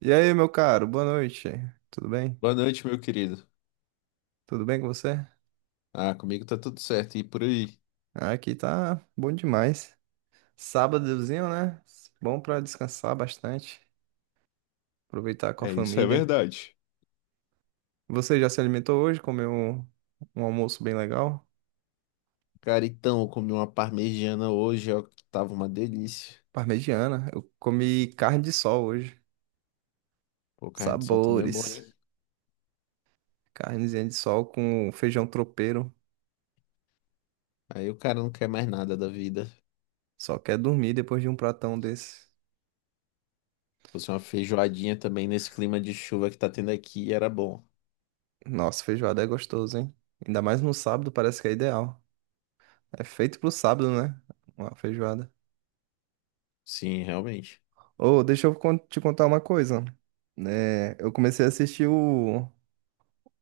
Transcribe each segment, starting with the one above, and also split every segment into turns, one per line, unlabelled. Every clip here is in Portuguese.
E aí, meu caro, boa noite. Tudo bem?
Boa noite, meu querido.
Tudo bem com você?
Ah, comigo tá tudo certo e por aí.
Ah, aqui tá bom demais. Sábadozinho, né? Bom pra descansar bastante, aproveitar com a
É, isso é
família.
verdade.
Você já se alimentou hoje? Comeu um almoço bem legal?
Cara, então, eu comi uma parmegiana hoje, ó, que tava uma delícia.
Parmegiana. Eu comi carne de sol hoje.
Pô, carne de sol também é bom,
Sabores.
hein?
Carnezinha de sol com feijão tropeiro.
Aí o cara não quer mais nada da vida. Se
Só quer dormir depois de um pratão desse.
Fosse uma feijoadinha também nesse clima de chuva que tá tendo aqui, era bom.
Nossa, feijoada é gostoso, hein? Ainda mais no sábado, parece que é ideal. É feito pro sábado, né? Uma feijoada.
Sim, realmente.
Ô, deixa eu te contar uma coisa. Né? Eu comecei a assistir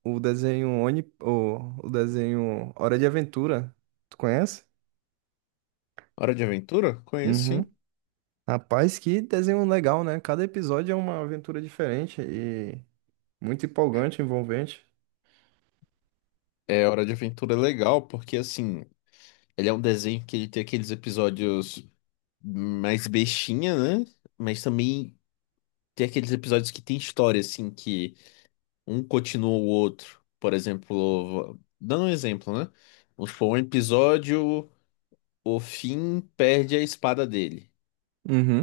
o desenho Oni, o desenho Hora de Aventura. Tu conhece?
Hora de Aventura? Conheço,
Uhum.
sim.
Rapaz, que desenho legal, né? Cada episódio é uma aventura diferente e muito empolgante, envolvente.
É, Hora de Aventura é legal porque, assim, ele é um desenho que ele tem aqueles episódios mais bestinha, né? Mas também tem aqueles episódios que tem história, assim, que um continua o outro. Por exemplo, dando um exemplo, né? Vamos supor, um episódio, o Finn perde a espada dele.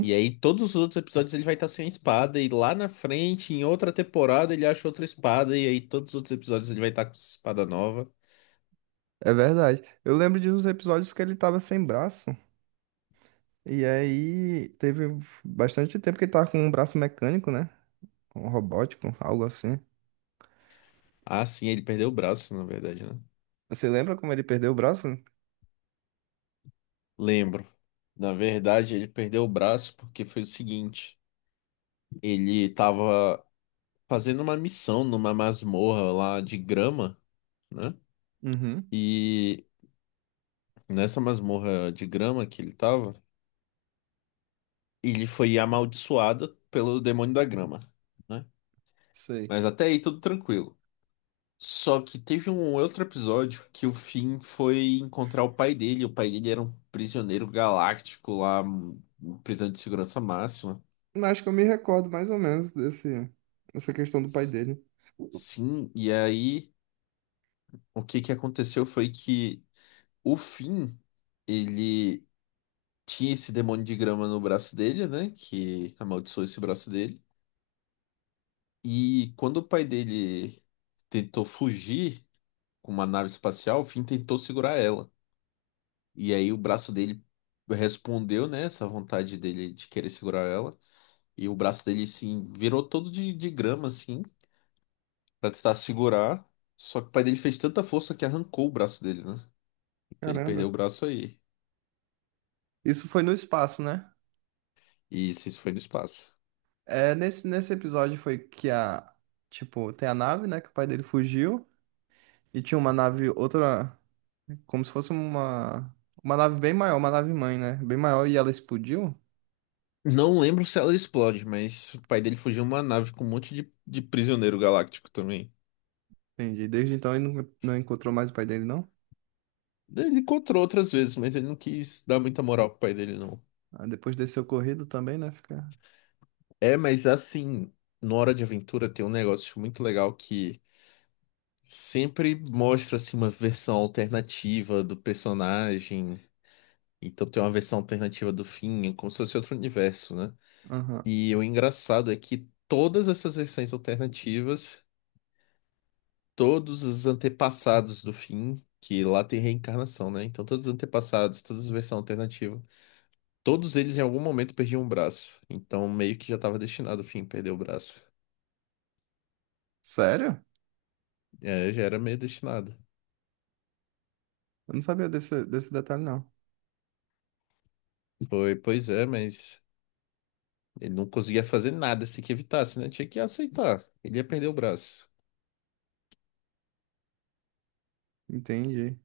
E aí, todos os outros episódios ele vai estar sem a espada, e lá na frente, em outra temporada, ele acha outra espada, e aí todos os outros episódios ele vai estar com essa espada nova.
É verdade. Eu lembro de uns episódios que ele tava sem braço. E aí teve bastante tempo que ele tava com um braço mecânico, né? Um robótico, algo assim.
Ah, sim, ele perdeu o braço, na verdade, né?
Você lembra como ele perdeu o braço?
Lembro. Na verdade, ele perdeu o braço porque foi o seguinte: ele tava fazendo uma missão numa masmorra lá de grama, né?
Uhum.
e Nessa masmorra de grama que ele tava, ele foi amaldiçoado pelo demônio da grama, né?
Sei.
Mas até aí tudo tranquilo. Só que teve um outro episódio que o Finn foi encontrar o pai dele. O pai dele era um prisioneiro galáctico lá, um prisão de segurança máxima.
Acho que eu me recordo mais ou menos dessa questão do pai
S-
dele.
Sim, e aí o que que aconteceu foi que o Finn, ele tinha esse demônio de grama no braço dele, né? Que amaldiçoou esse braço dele. E quando o pai dele tentou fugir com uma nave espacial, o Finn tentou segurar ela. E aí o braço dele respondeu, né, essa vontade dele de querer segurar ela. E o braço dele, assim, virou todo de grama, assim, pra tentar segurar. Só que o pai dele fez tanta força que arrancou o braço dele, né? Então ele
Caramba.
perdeu o braço aí.
Isso foi no espaço, né?
E isso foi no espaço.
É, nesse episódio foi que a. Tipo, tem a nave, né? Que o pai dele fugiu. E tinha uma nave, outra. Como se fosse uma. Uma nave bem maior, uma nave mãe, né? Bem maior e ela explodiu.
Não lembro se ela explode, mas o pai dele fugiu uma nave com um monte de prisioneiro galáctico também.
Entendi. Desde então ele não encontrou mais o pai dele, não?
Ele encontrou outras vezes, mas ele não quis dar muita moral pro pai dele, não.
Ah, depois desse ocorrido também, né? Fica.
É, mas assim, no Hora de Aventura tem um negócio muito legal que sempre mostra, assim, uma versão alternativa do personagem. Então tem uma versão alternativa do fim, é como se fosse outro universo, né?
Aham.
E o engraçado é que todas essas versões alternativas, todos os antepassados do fim, que lá tem reencarnação, né? Então todos os antepassados, todas as versões alternativas, todos eles em algum momento perdiam um braço. Então meio que já estava destinado, o fim, perder o braço.
Sério?
É, já era meio destinado.
Eu não sabia desse detalhe, não.
Foi, pois é, mas ele não conseguia fazer nada se que evitasse, né? Tinha que aceitar. Ele ia perder o braço.
Entendi.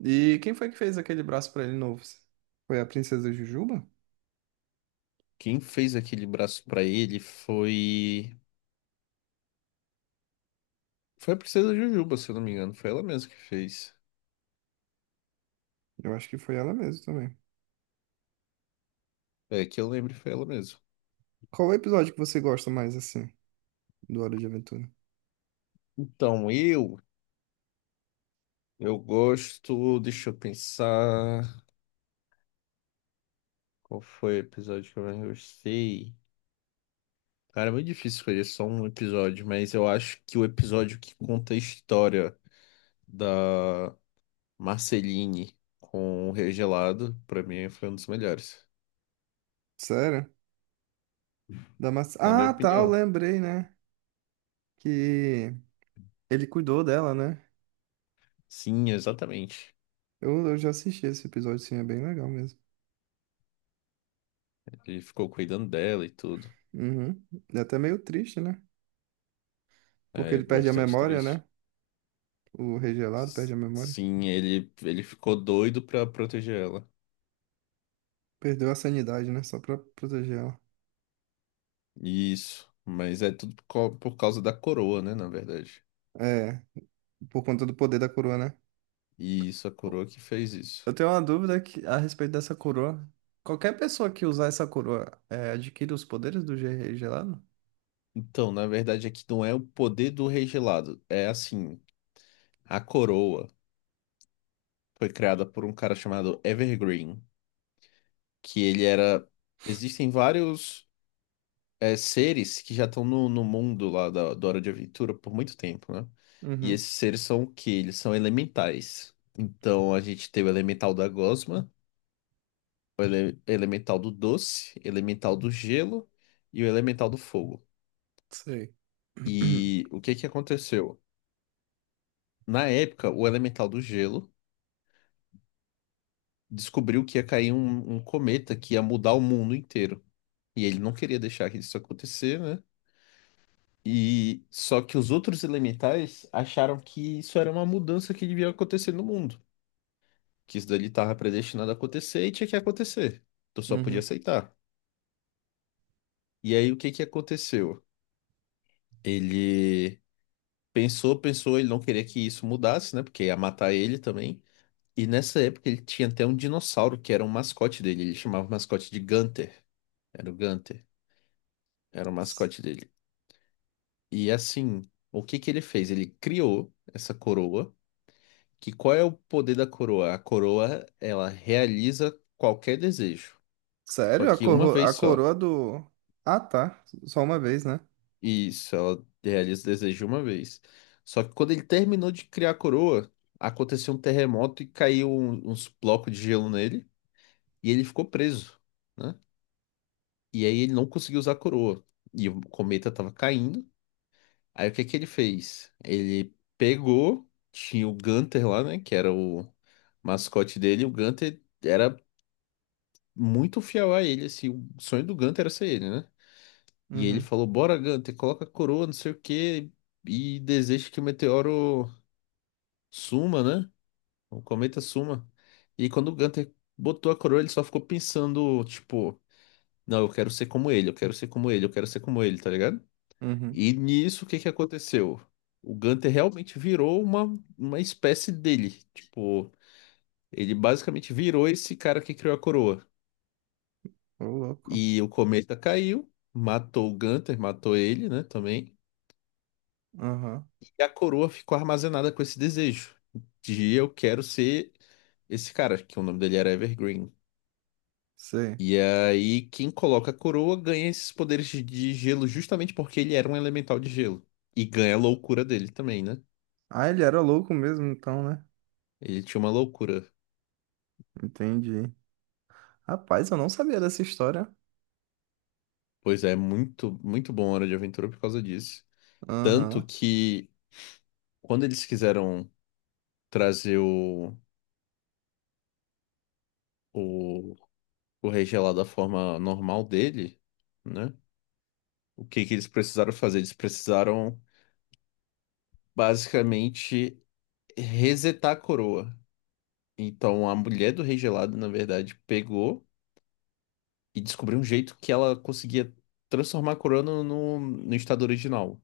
E quem foi que fez aquele braço pra ele novo? Foi a Princesa Jujuba?
Quem fez aquele braço pra ele foi a princesa Jujuba, se eu não me engano, foi ela mesma que fez.
Eu acho que foi ela mesmo também.
É, que eu lembro foi ela mesma.
Qual o episódio que você gosta mais, assim, do Hora de Aventura?
Então, eu gosto, deixa eu pensar, qual foi o episódio que eu mais gostei? Cara, é muito difícil escolher só um episódio, mas eu acho que o episódio que conta a história da Marceline com o Regelado, pra mim, foi um dos melhores,
Sério? Da maçã.
na minha
Ah, tá, eu
opinião.
lembrei, né? Que ele cuidou dela, né?
Sim, exatamente.
Eu já assisti esse episódio, sim, é bem legal mesmo.
Ele ficou cuidando dela e tudo.
Uhum. É até meio triste, né? Porque
É
ele perde a
bastante
memória,
triste.
né? O Rei Gelado perde a memória.
Sim, ele ficou doido pra proteger ela.
Perdeu a sanidade, né? Só pra proteger ela.
Isso, mas é tudo por causa da coroa, né, na verdade.
É, por conta do poder da coroa, né?
E isso, a coroa que fez isso.
Eu tenho uma dúvida que- a respeito dessa coroa. Qualquer pessoa que usar essa coroa é, adquire os poderes do Rei Gelado?
Então, na verdade, aqui não é o poder do rei gelado. É assim, a coroa foi criada por um cara chamado Evergreen, que ele era. Existem vários, é, seres que já estão no mundo lá da Hora de Aventura por muito tempo, né? E
Uhum,
esses seres são o quê? Eles são elementais. Então a gente tem o elemental da gosma, elemental do doce, elemental do gelo e o elemental do fogo.
sei.
E o que que aconteceu? Na época, o elemental do gelo descobriu que ia cair um cometa que ia mudar o mundo inteiro. E ele não queria deixar que isso acontecer, né? E só que os outros elementais acharam que isso era uma mudança que devia acontecer no mundo, que isso dali estava predestinado a acontecer e tinha que acontecer. Tu só podia
Uhum.
aceitar. E aí o que que aconteceu? Ele pensou, pensou, ele não queria que isso mudasse, né? Porque ia matar ele também. E nessa época ele tinha até um dinossauro que era um mascote dele, ele chamava o mascote de Gunter. Era o Gunter, era o
S-
mascote dele. E assim, o que que ele fez? Ele criou essa coroa, que qual é o poder da coroa? A coroa, ela realiza qualquer desejo, só
Sério? A,
que uma
corro- a
vez só.
coroa do. Ah, tá. Só uma vez, né?
Isso, ela realiza o desejo uma vez. Só que quando ele terminou de criar a coroa, aconteceu um terremoto e caiu uns blocos de gelo nele, e ele ficou preso, né? E aí ele não conseguiu usar a coroa. E o cometa estava caindo. Aí o que que ele fez? Ele pegou, tinha o Gunter lá, né? Que era o mascote dele. O Gunter era muito fiel a ele, assim. O sonho do Gunter era ser ele, né? E ele
Uhum,
falou: Bora, Gunter, coloca a coroa, não sei o quê, e deseja que o meteoro suma, né? O cometa suma. E quando o Gunter botou a coroa, ele só ficou pensando, tipo, não, eu quero ser como ele, eu quero ser como ele, eu quero ser como ele, tá ligado?
uhum.
E nisso, o que que aconteceu? O Gunter realmente virou uma espécie dele. Tipo, ele basicamente virou esse cara que criou a coroa.
Ô, louco.
E o cometa caiu, matou o Gunter, matou ele, né, também.
Aham.
E a coroa ficou armazenada com esse desejo de eu quero ser esse cara, que o nome dele era Evergreen.
Sei.
E aí, quem coloca a coroa ganha esses poderes de gelo justamente porque ele era um elemental de gelo. E ganha a loucura dele também, né?
Ah, ele era louco mesmo, então, né?
Ele tinha uma loucura.
Entendi. Rapaz, eu não sabia dessa história.
Pois é, muito, muito bom Hora de Aventura por causa disso. Tanto
Aham.
que quando eles quiseram trazer o, o Rei Gelado da forma normal dele, né? O que que eles precisaram fazer? Eles precisaram basicamente resetar a coroa. Então a mulher do Rei Gelado, na verdade, pegou e descobriu um jeito que ela conseguia transformar a coroa no estado original.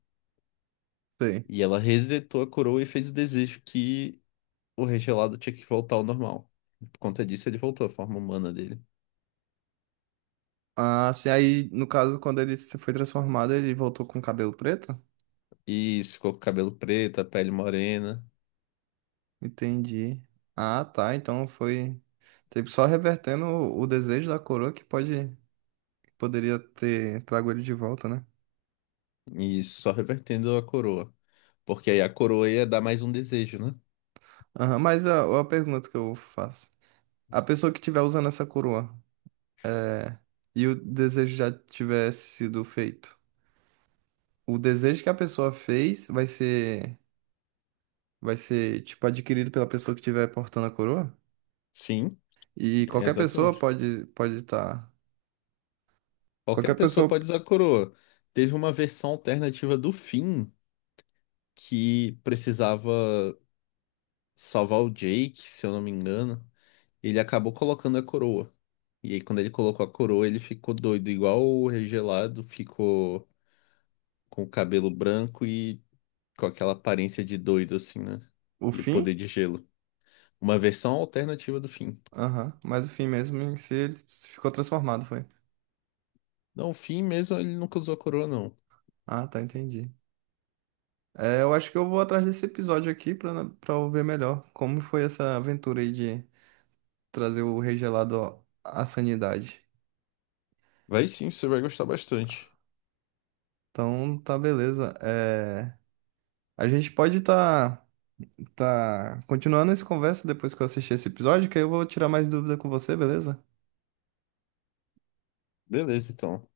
Sei.
E ela resetou a coroa e fez o desejo que o regelado tinha que voltar ao normal. Por conta disso, ele voltou à forma humana dele.
Ah, assim, aí, no caso, quando ele se foi transformado, ele voltou com o cabelo preto?
E isso ficou com o cabelo preto, a pele morena,
Entendi. Ah, tá. Então foi tipo, só revertendo o desejo da coroa que poderia ter trago ele de volta, né?
e isso, só revertendo a coroa. Porque aí a coroa ia dar mais um desejo, né?
Aham, mas a pergunta que eu faço. A pessoa que estiver usando essa coroa e o desejo já tiver sido feito, o desejo que a pessoa fez vai ser tipo adquirido pela pessoa que estiver portando a coroa?
Sim,
E
é
qualquer pessoa
exatamente.
pode estar qualquer
Qualquer pessoa
pessoa
pode usar a coroa. Teve uma versão alternativa do Finn que precisava salvar o Jake, se eu não me engano. Ele acabou colocando a coroa. E aí, quando ele colocou a coroa, ele ficou doido, igual o regelado ficou com o cabelo branco e com aquela aparência de doido, assim, né?
o
E o poder
fim?
de gelo. Uma versão alternativa do Finn.
Aham, mas o fim mesmo em si ele ficou transformado, foi.
Não, o Finn mesmo, ele nunca usou a coroa, não.
Ah, tá, entendi. É, eu acho que eu vou atrás desse episódio aqui pra para ver melhor como foi essa aventura aí de trazer o rei gelado à sanidade.
Vai, sim, você vai gostar bastante.
Então, tá beleza. É, a gente pode tá, tá continuando essa conversa depois que eu assistir esse episódio, que aí eu vou tirar mais dúvida com você, beleza?
Beleza, então.